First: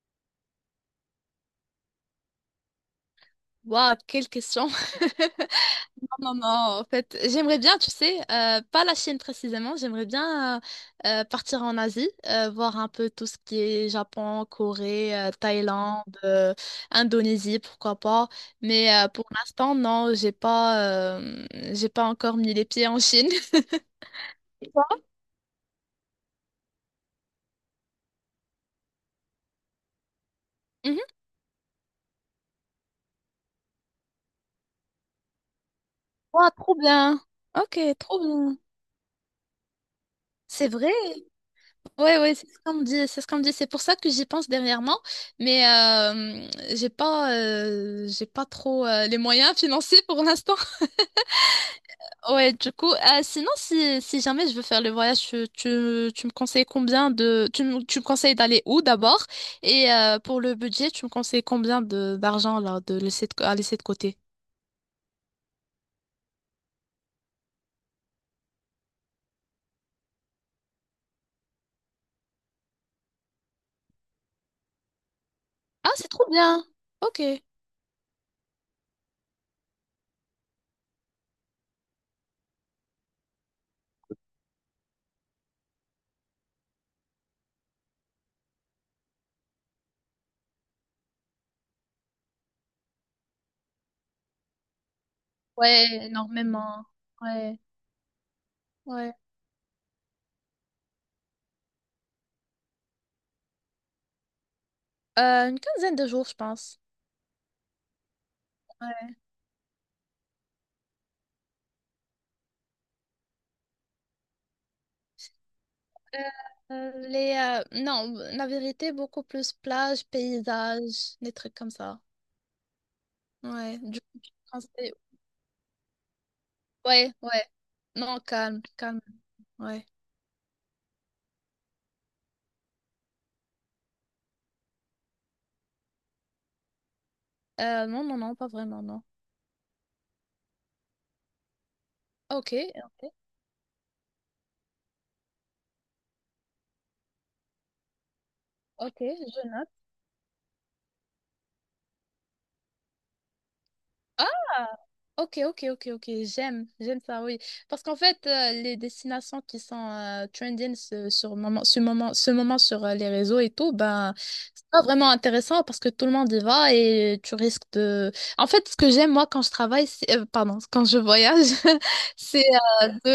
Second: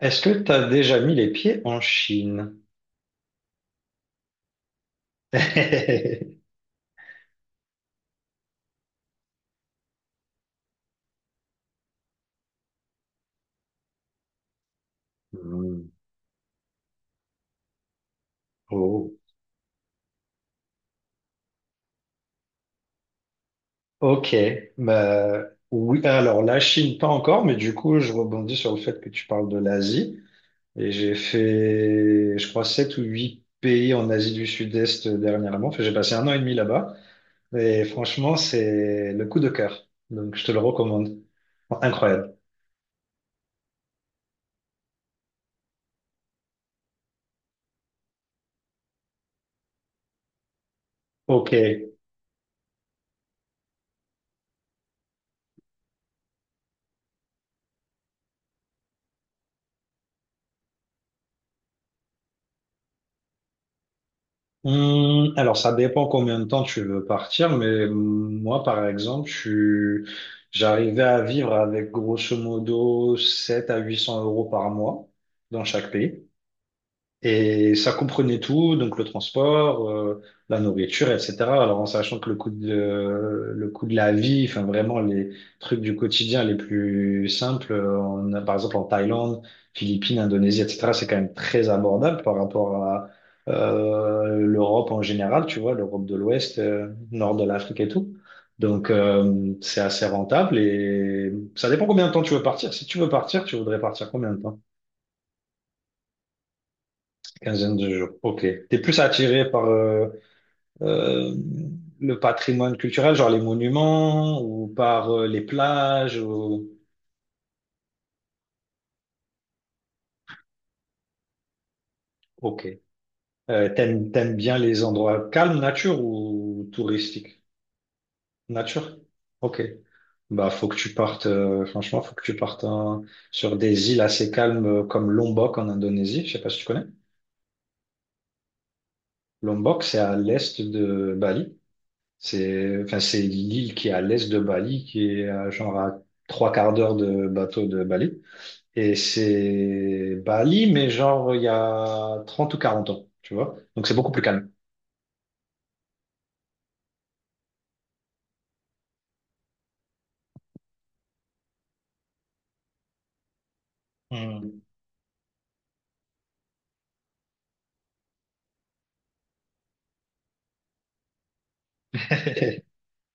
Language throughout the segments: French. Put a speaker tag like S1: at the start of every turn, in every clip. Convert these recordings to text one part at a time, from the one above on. S1: Est-ce que tu as déjà mis les pieds en Chine?
S2: Waouh, quelle question! Non, non, non, en fait, j'aimerais bien, tu sais, pas la Chine précisément, j'aimerais bien partir en Asie, voir un peu tout ce qui est Japon, Corée,
S1: Hmm.
S2: Thaïlande, Indonésie, pourquoi pas. Mais
S1: Oh.
S2: pour l'instant, non, j'ai pas encore mis les pieds en Chine.
S1: Ok.
S2: Et toi?
S1: Bah, oui, alors la Chine, pas encore, mais du coup, je rebondis sur le fait que tu parles de l'Asie. Et
S2: Mhm.
S1: j'ai fait, je crois, sept ou huit pays en Asie du Sud-Est dernièrement. Enfin, j'ai passé un an et
S2: Waouh,
S1: demi
S2: trop
S1: là-bas.
S2: bien! Ok,
S1: Et
S2: trop
S1: franchement,
S2: bien.
S1: c'est le coup de cœur. Donc, je te le
S2: C'est vrai?
S1: recommande.
S2: Ouais,
S1: Incroyable.
S2: ouais, c'est ce qu'on me dit, c'est ce qu'on me dit. C'est pour ça que j'y pense dernièrement, mais j'ai pas trop les moyens financiers pour l'instant.
S1: Ok.
S2: Ouais, du coup, sinon, si jamais je veux faire le voyage, tu me conseilles combien de, tu me conseilles d'aller où d'abord? Et pour le budget, tu me conseilles combien de d'argent là, à laisser de côté?
S1: Alors, ça dépend combien de temps tu veux partir, mais moi, par exemple, suis- j'arrivais à vivre avec grosso modo 700 à 800 euros par mois dans
S2: Ah,
S1: chaque
S2: c'est
S1: pays.
S2: trop bien. Ok.
S1: Et ça comprenait tout, donc le transport, la nourriture, etc. Alors en sachant que le coût de la vie, enfin vraiment les trucs du quotidien les plus simples, on a, par exemple en Thaïlande, Philippines, Indonésie, etc. C'est quand même très abordable par rapport à l'Europe en général, tu vois,
S2: Ouais,
S1: l'Europe de l'Ouest,
S2: énormément.
S1: nord de
S2: Ouais,
S1: l'Afrique et tout. Donc
S2: ouais.
S1: c'est assez rentable et ça dépend combien de temps tu veux partir. Si tu veux partir, tu voudrais partir combien de temps?
S2: Une quinzaine de jours, je pense.
S1: Quinzaine de jours. Ok. T'es plus attiré par euh, le patrimoine culturel, genre les monuments, ou par les
S2: Euh,
S1: plages, ou.
S2: non, la vérité, beaucoup plus plage, paysage, des trucs comme ça.
S1: Ok. Euh,
S2: Ouais, du
S1: t'aimes,
S2: coup,
S1: t'aimes bien les endroits calmes, nature ou
S2: ouais,
S1: touristiques?
S2: ouais. Non, calme,
S1: Nature?
S2: calme.
S1: Ok.
S2: Ouais.
S1: Bah, faut que tu partes, franchement, faut que tu partes hein, sur des îles assez calmes comme Lombok en Indonésie. Je sais pas si tu connais.
S2: Non, non, non, pas vraiment, non.
S1: Lombok, c'est à l'est de Bali.
S2: Ok,
S1: C'est enfin, c'est l'île qui est à l'est de Bali, qui est à, genre à trois quarts d'heure de bateau de Bali. Et
S2: ok, je note.
S1: c'est Bali, mais genre il y a 30 ou 40 ans, tu vois. Donc c'est beaucoup plus calme.
S2: Ok, ok, ok, ok, j'aime, j'aime ça, oui. Parce qu'en fait, les destinations qui sont trending ce- sur moment, ce moment, ce moment sur les réseaux et tout, ben,
S1: Hmm.
S2: c'est pas vraiment intéressant parce que tout le monde y va et tu risques de... En fait, ce que j'aime, moi, quand je travaille, pardon, quand je voyage, c'est euh, de...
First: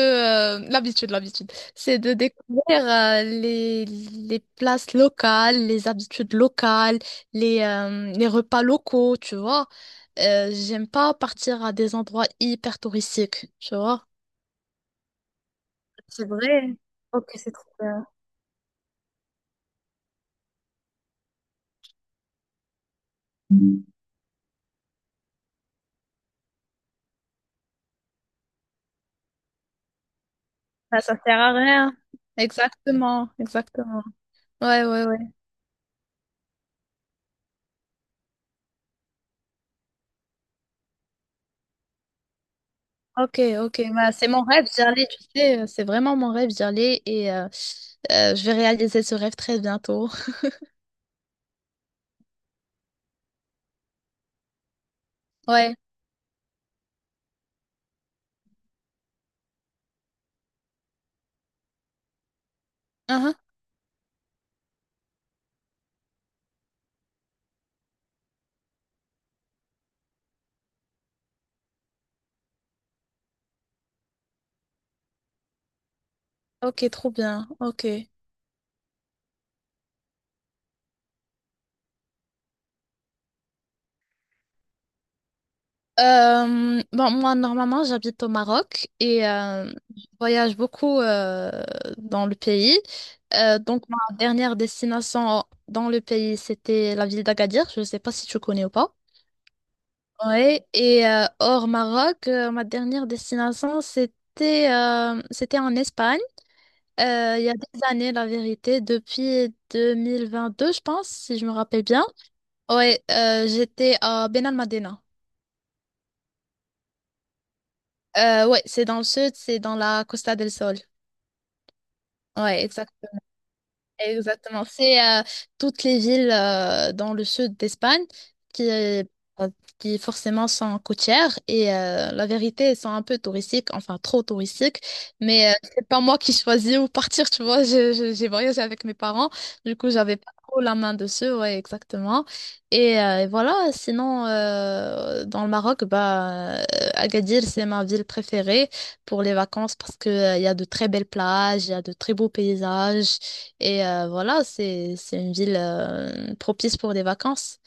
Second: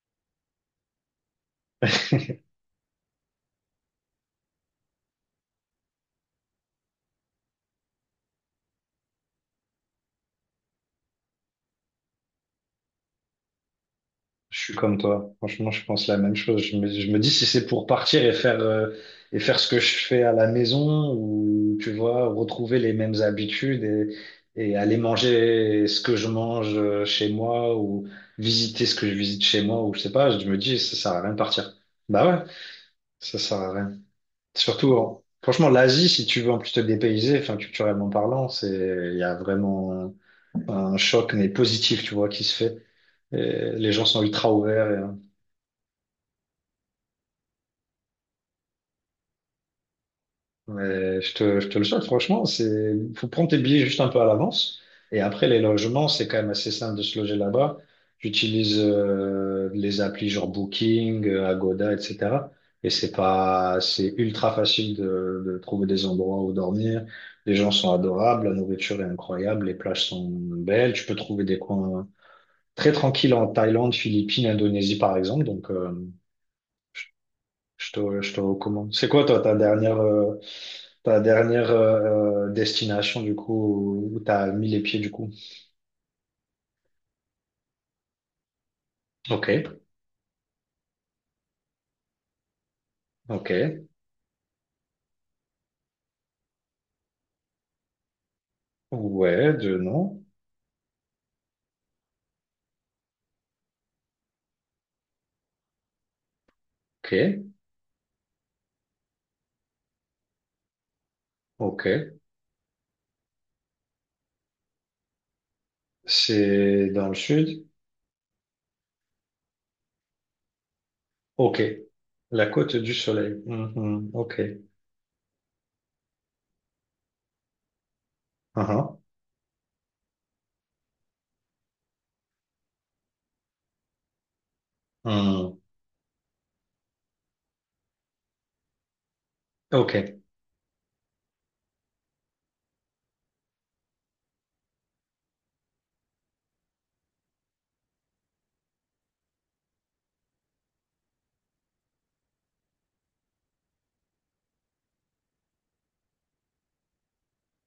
S2: euh, l'habitude, l'habitude. C'est de
S1: Hmm.
S2: découvrir les places locales, les habitudes locales, les repas locaux, tu vois. J'aime pas partir à des endroits hyper touristiques, tu vois.
S1: Je suis comme toi. Franchement, je pense la
S2: C'est
S1: même chose. Je
S2: vrai.
S1: me, je me
S2: Ok,
S1: dis si
S2: c'est
S1: c'est
S2: trop
S1: pour
S2: bien.
S1: partir et faire, ce que je fais à la maison ou, tu vois, retrouver les mêmes habitudes
S2: Mm.
S1: et aller manger ce que je mange chez moi ou visiter ce que je visite chez moi ou je sais pas, je me dis ça
S2: Ah,
S1: sert
S2: ça
S1: à rien de
S2: sert à
S1: partir.
S2: rien.
S1: Bah ouais,
S2: Exactement,
S1: ça sert à rien.
S2: exactement. Ouais,
S1: Surtout,
S2: ouais, ouais.
S1: franchement, l'Asie, si tu veux en plus te dépayser, enfin, culturellement parlant, il y a vraiment un choc, mais positif, tu vois, qui se fait.
S2: Ok,
S1: Et
S2: ok.
S1: les gens
S2: Bah,
S1: sont
S2: c'est mon
S1: ultra
S2: rêve d'y aller,
S1: ouverts.
S2: tu sais. C'est vraiment mon rêve d'y aller et je vais réaliser ce rêve très bientôt.
S1: Mais je te le souhaite, franchement, faut prendre tes billets juste un peu à l'avance. Et après, les
S2: Ouais.
S1: logements, c'est quand même assez simple de se loger là-bas. J'utilise les applis genre Booking, Agoda, etc. Et c'est
S2: Uhum.
S1: pas, c'est ultra facile de trouver des endroits où dormir. Les gens sont adorables, la nourriture est incroyable, les plages sont belles. Tu peux trouver des coins très tranquilles en Thaïlande, Philippines, Indonésie, par exemple. Donc,
S2: Ok,
S1: je,
S2: trop bien. Ok.
S1: je te recommande. C'est quoi, toi, ta dernière destination, du coup, où tu as mis les pieds, du coup.
S2: Bon, moi, normalement, j'habite au Maroc et
S1: Ok,
S2: je voyage beaucoup dans le pays.
S1: ok.
S2: Donc, ma dernière destination dans le pays, c'était la ville d'Agadir. Je ne sais pas si tu connais ou pas.
S1: Ouais, de non.
S2: Oui, et hors Maroc, ma dernière destination, c'était en Espagne. Il y
S1: Ok,
S2: a des années, la vérité, depuis 2022, je pense, si je me rappelle bien.
S1: ok.
S2: Oui, j'étais à Benalmádena.
S1: C'est dans le sud.
S2: Ouais, c'est dans le sud, c'est dans la Costa del Sol.
S1: Ok. La
S2: Ouais,
S1: côte du soleil. Mhm, Ok.
S2: exactement. C'est toutes les villes dans le sud d'Espagne qui,
S1: Uhum,
S2: euh, qui forcément sont côtières et la vérité, elles sont un peu touristiques, enfin trop touristiques, mais
S1: hmm,
S2: c'est pas moi qui choisis où partir, tu vois. J'ai voyagé avec mes parents, du coup, j'avais
S1: Ok.
S2: pas trop la main dessus, ouais, exactement. Et voilà, sinon, dans le Maroc, bah, Agadir, c'est ma ville préférée pour les vacances parce que, il y a de très belles plages, il y a de très beaux paysages. Et voilà, c'est une ville propice pour des vacances.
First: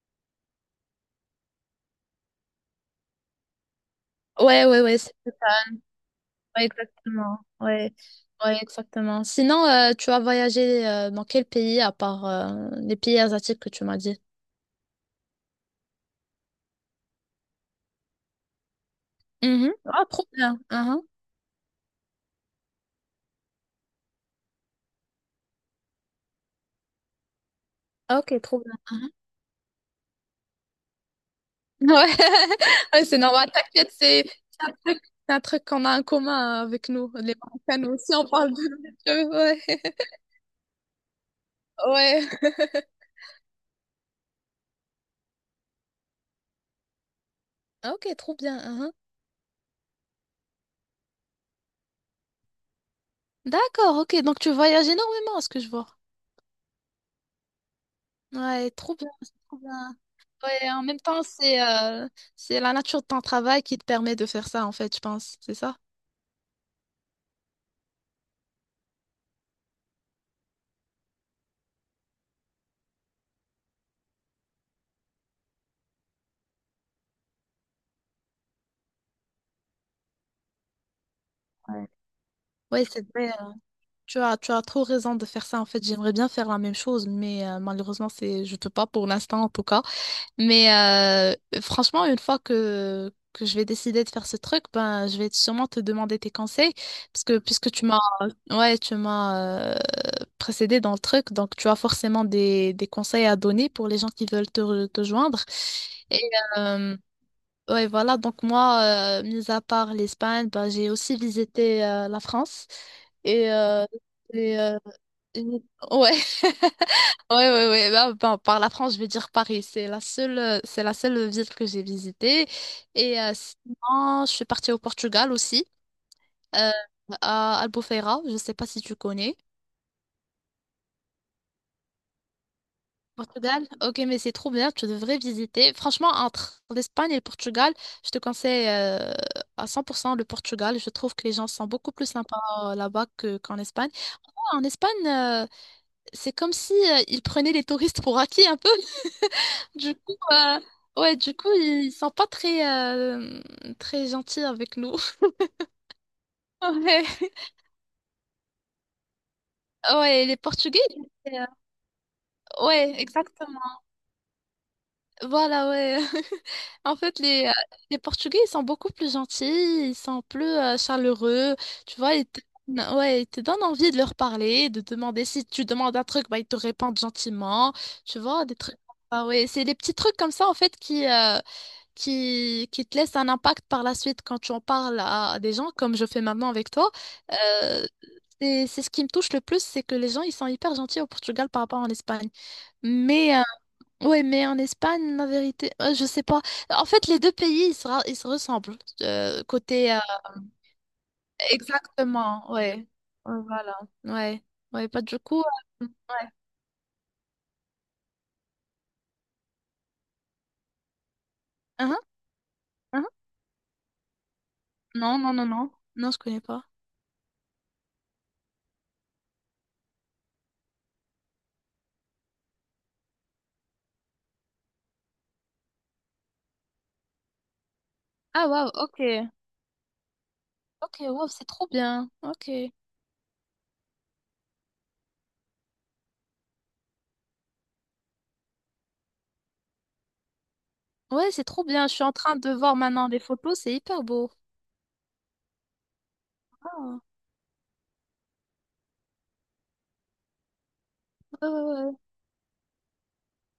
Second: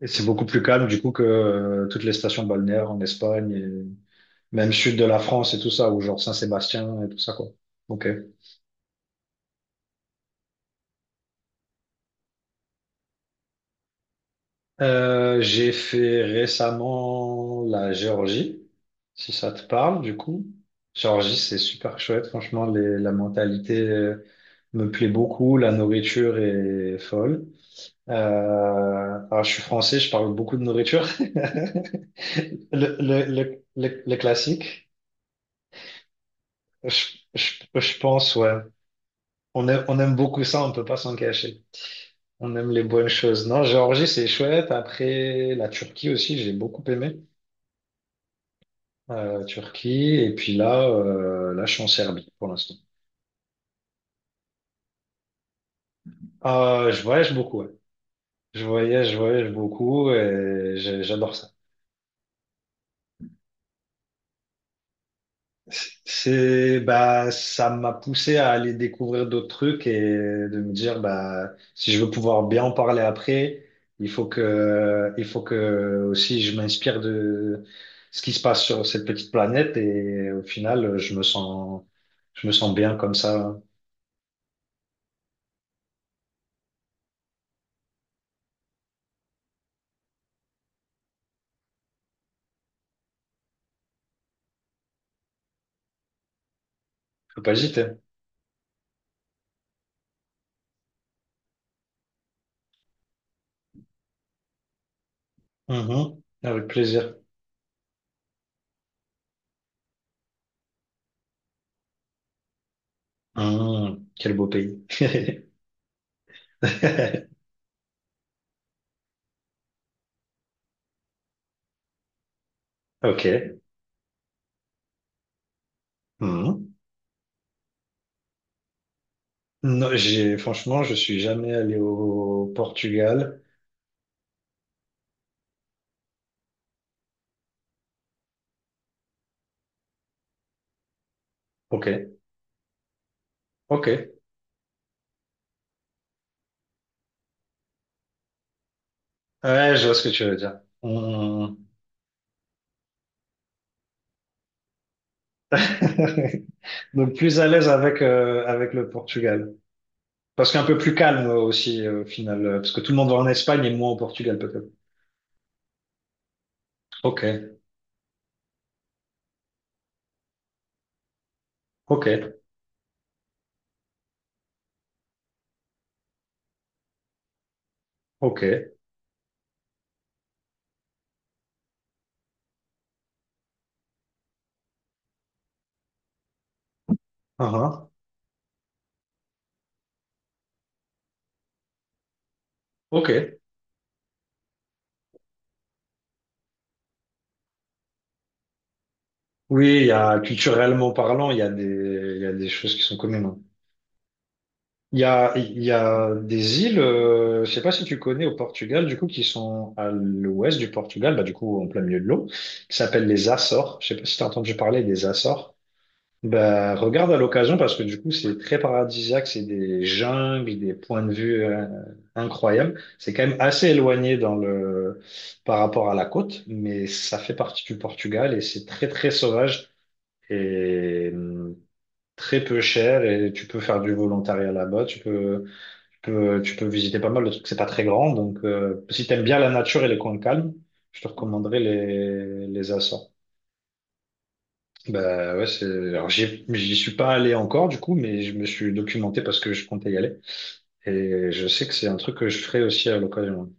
S1: Et c'est beaucoup plus calme, du coup, que toutes les stations balnéaires en Espagne, et
S2: Ouais,
S1: même
S2: ouais,
S1: sud
S2: ouais,
S1: de la France et tout ça, ou genre
S2: ouais,
S1: Saint-Sébastien et tout ça,
S2: exactement.
S1: quoi.
S2: Ouais,
S1: Ok.
S2: ouais, exactement. Sinon, tu as voyagé dans quel pays à part les pays asiatiques que tu m'as dit?
S1: J'ai fait récemment la Géorgie, si ça te
S2: Mhm.
S1: parle,
S2: Ah,
S1: du
S2: trop
S1: coup.
S2: bien. Mhm.
S1: Géorgie, c'est super chouette. Franchement, la mentalité me plaît beaucoup. La nourriture est folle.
S2: Ah, ok, trop
S1: Euh,
S2: bien. Mhm.
S1: alors, je suis français, je parle beaucoup de nourriture.
S2: Ouais,
S1: Le,
S2: ouais, c'est
S1: le,
S2: normal.
S1: le,
S2: T'inquiète,
S1: le, le
S2: c'est un
S1: classique,
S2: truc, c'est un truc qu'on a en commun avec nous,
S1: je,
S2: les
S1: je,
S2: Marocains. Nous
S1: je
S2: aussi, on
S1: pense,
S2: parle
S1: ouais.
S2: de nourriture.
S1: On
S2: Ouais.
S1: aime, on aime beaucoup ça, on peut pas s'en cacher.
S2: Ouais.
S1: On aime les bonnes choses. Non, Géorgie, c'est chouette. Après, la Turquie aussi, j'ai beaucoup aimé.
S2: Ah, ok, trop bien. Mhm.
S1: Turquie, et puis là, je suis en Serbie pour l'instant.
S2: D'accord, ok. Donc, tu voyages énormément, à ce que je vois.
S1: Ah je voyage beaucoup, ouais. Je
S2: Ouais, trop bien,
S1: voyage, je
S2: c'est
S1: voyage
S2: trop bien.
S1: beaucoup,
S2: Ouais,
S1: et
S2: en même temps,
S1: j'adore ça.
S2: c'est la nature de ton travail qui te permet de faire ça, en fait, je pense, c'est ça?
S1: Bah, ça m'a poussé à aller découvrir d'autres trucs et de me dire, bah, si je veux pouvoir bien en parler après, il faut que aussi je m'inspire de ce qui se passe sur cette petite planète et au final,
S2: Ouais.
S1: je me sens
S2: Ouais,
S1: bien
S2: c'est
S1: comme
S2: vrai. Hein.
S1: ça.
S2: Tu as trop raison de faire ça, en fait. J'aimerais bien faire la même chose, mais malheureusement, je peux pas pour l'instant, en tout cas. Mais franchement, une fois que je vais décider de faire ce truc, ben, je vais sûrement te demander tes conseils, parce que
S1: Faut pas
S2: puisque tu
S1: hésiter.
S2: m'as, ouais, tu m'as précédé dans le truc, donc tu as forcément des, conseils à donner pour les gens qui veulent te joindre. Et
S1: Mhm. Avec
S2: euh,
S1: plaisir.
S2: ouais, voilà, donc moi, mis à part l'Espagne, ben, j'ai aussi visité la France. Et, euh,
S1: Quel beau
S2: et,
S1: pays.
S2: euh, et- ouais. Ouais, ouais, ouais. Bah, par la France, je vais dire Paris. C'est la seule ville que j'ai visitée. Et
S1: Ok.
S2: sinon, je suis partie au Portugal aussi, euh,
S1: Hum.
S2: à Albufeira. Je sais pas si tu connais.
S1: Non, franchement, je suis jamais allé au Portugal.
S2: Portugal? Ok, mais c'est trop bien. Tu devrais visiter. Franchement, entre l'Espagne et le Portugal, je te conseille à 100% le Portugal. Je trouve que les gens sont beaucoup plus
S1: Ok.
S2: sympas là-bas qu'en
S1: Ok.
S2: Espagne.
S1: Ouais,
S2: En Espagne, c'est comme si ils prenaient les touristes pour acquis un peu.
S1: je vois
S2: Du
S1: ce que
S2: coup,
S1: tu veux dire.
S2: ouais, du coup,
S1: Hum.
S2: ils sont pas très, très gentils avec nous.
S1: Donc
S2: Ouais,
S1: plus à l'aise avec le Portugal.
S2: ouais, les
S1: Parce qu'un peu
S2: Portugais,
S1: plus
S2: ils
S1: calme
S2: étaient,
S1: aussi au final. euh, Parce que tout le
S2: ouais,
S1: monde va en
S2: exactement.
S1: Espagne et moins au Portugal peut-être.
S2: Voilà, ouais. En fait,
S1: Ok.
S2: les Portugais, ils sont beaucoup plus gentils, ils sont plus chaleureux, tu
S1: Ok.
S2: vois, ouais, ils te donnent envie de leur parler, de demander si tu demandes un truc, bah, ils te répondent gentiment, tu vois, des
S1: Ok.
S2: trucs. Ah ouais, c'est des petits trucs comme ça, en fait, qui te laisse un impact par la suite quand tu en parles à des gens, comme je fais maintenant avec toi.
S1: Ah,
S2: Euh,
S1: ah.
S2: c'est ce qui me touche le plus, c'est que les gens, ils sont hyper gentils au Portugal par rapport en Espagne.
S1: Ok.
S2: Mais, ouais, mais en Espagne, la vérité, je sais pas. En fait, les deux pays, ils se ressemblent.
S1: Oui, il y
S2: Côté,
S1: a culturellement parlant, il y a des
S2: exactement,
S1: choses qui
S2: ouais.
S1: sont communes.
S2: Ouais,
S1: Hein.
S2: voilà, ouais. Ouais,
S1: Il
S2: pas
S1: y
S2: du
S1: a,
S2: coup.
S1: il y a
S2: Ouais.
S1: des îles, je sais pas si tu connais au Portugal, du coup, qui sont à l'ouest du Portugal, bah, du coup, en plein
S2: Hein,
S1: milieu de l'eau, qui
S2: hein.
S1: s'appellent les Açores. Je sais pas si tu as entendu parler des
S2: Non, non, non,
S1: Açores.
S2: non. Non, je connais pas.
S1: Bah, regarde à l'occasion parce que du coup, c'est très paradisiaque, c'est des jungles, des points de vue incroyables. C'est quand même assez éloigné par rapport à la côte, mais ça fait partie du Portugal et
S2: Ah,
S1: c'est
S2: waouh,
S1: très,
S2: ok.
S1: très sauvage
S2: Ok,
S1: et
S2: waouh, c'est trop bien.
S1: très
S2: Ok.
S1: peu cher et tu peux faire du volontariat là-bas, tu peux visiter pas mal de trucs, c'est pas très grand. Donc, si t'aimes bien la nature et les coins calmes, je te
S2: Ouais, c'est
S1: recommanderais
S2: trop bien. Je suis en train
S1: les,
S2: de
S1: les
S2: voir maintenant
S1: Açores.
S2: les photos. C'est hyper beau.
S1: Bah ouais, alors j'y
S2: Ah.
S1: suis pas allé encore du coup, mais je me suis documenté parce que je comptais y aller. Et je
S2: Ouais,
S1: sais que
S2: ouais,
S1: c'est
S2: ouais.
S1: un truc que je ferai aussi à l'occasion.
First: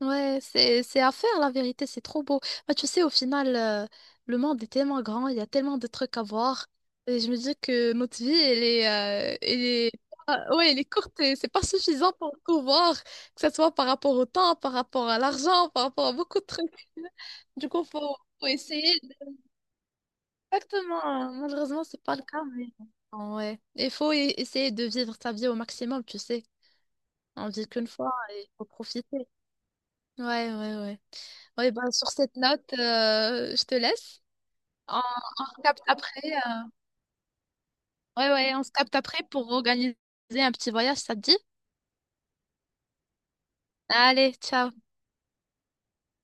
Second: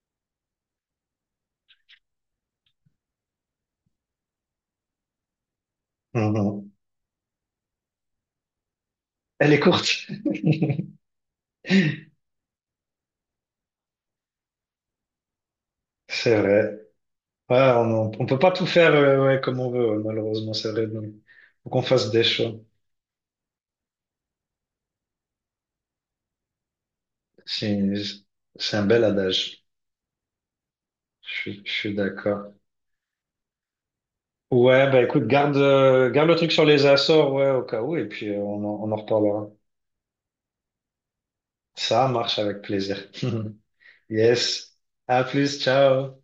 S2: Ouais, c'est à faire, la vérité. C'est trop beau. Bah, tu sais, au final, le monde est tellement grand. Il y a tellement de trucs à voir.
S1: Mhm.
S2: Et je me dis que notre vie,
S1: Elle est courte.
S2: ah, ouais, elle est courte et c'est pas suffisant pour tout voir. Que ce soit par rapport au temps, par rapport à l'argent, par rapport à
S1: C'est
S2: beaucoup de trucs.
S1: vrai. Ouais,
S2: Du coup,
S1: on, on peut
S2: faut
S1: pas tout faire
S2: essayer.
S1: ouais, comme on veut, ouais, malheureusement, c'est vrai.
S2: Exactement,
S1: Donc,
S2: hein.
S1: faut qu'on
S2: Malheureusement, c'est
S1: fasse
S2: pas le
S1: des
S2: cas,
S1: choix.
S2: mais bon, ouais. Il faut essayer de vivre sa vie au maximum, tu sais. On vit qu'une
S1: C'est
S2: fois et il faut
S1: c'est un bel
S2: profiter.
S1: adage.
S2: Ouais, ouais, ouais.
S1: Je suis je
S2: Ouais, bah,
S1: suis
S2: sur cette
S1: d'accord.
S2: note, je te laisse.
S1: Ouais,
S2: On,
S1: bah écoute,
S2: on
S1: garde,
S2: se capte
S1: euh, garde
S2: après.
S1: le truc sur les Açores, ouais, au cas où, et
S2: Ouais,
S1: puis euh,
S2: ouais, on
S1: on
S2: se
S1: en, on
S2: capte
S1: en
S2: après
S1: reparlera.
S2: pour organiser un petit voyage, ça te dit?
S1: Ça marche avec plaisir.
S2: Allez, ciao.
S1: Yes. À plus, ciao.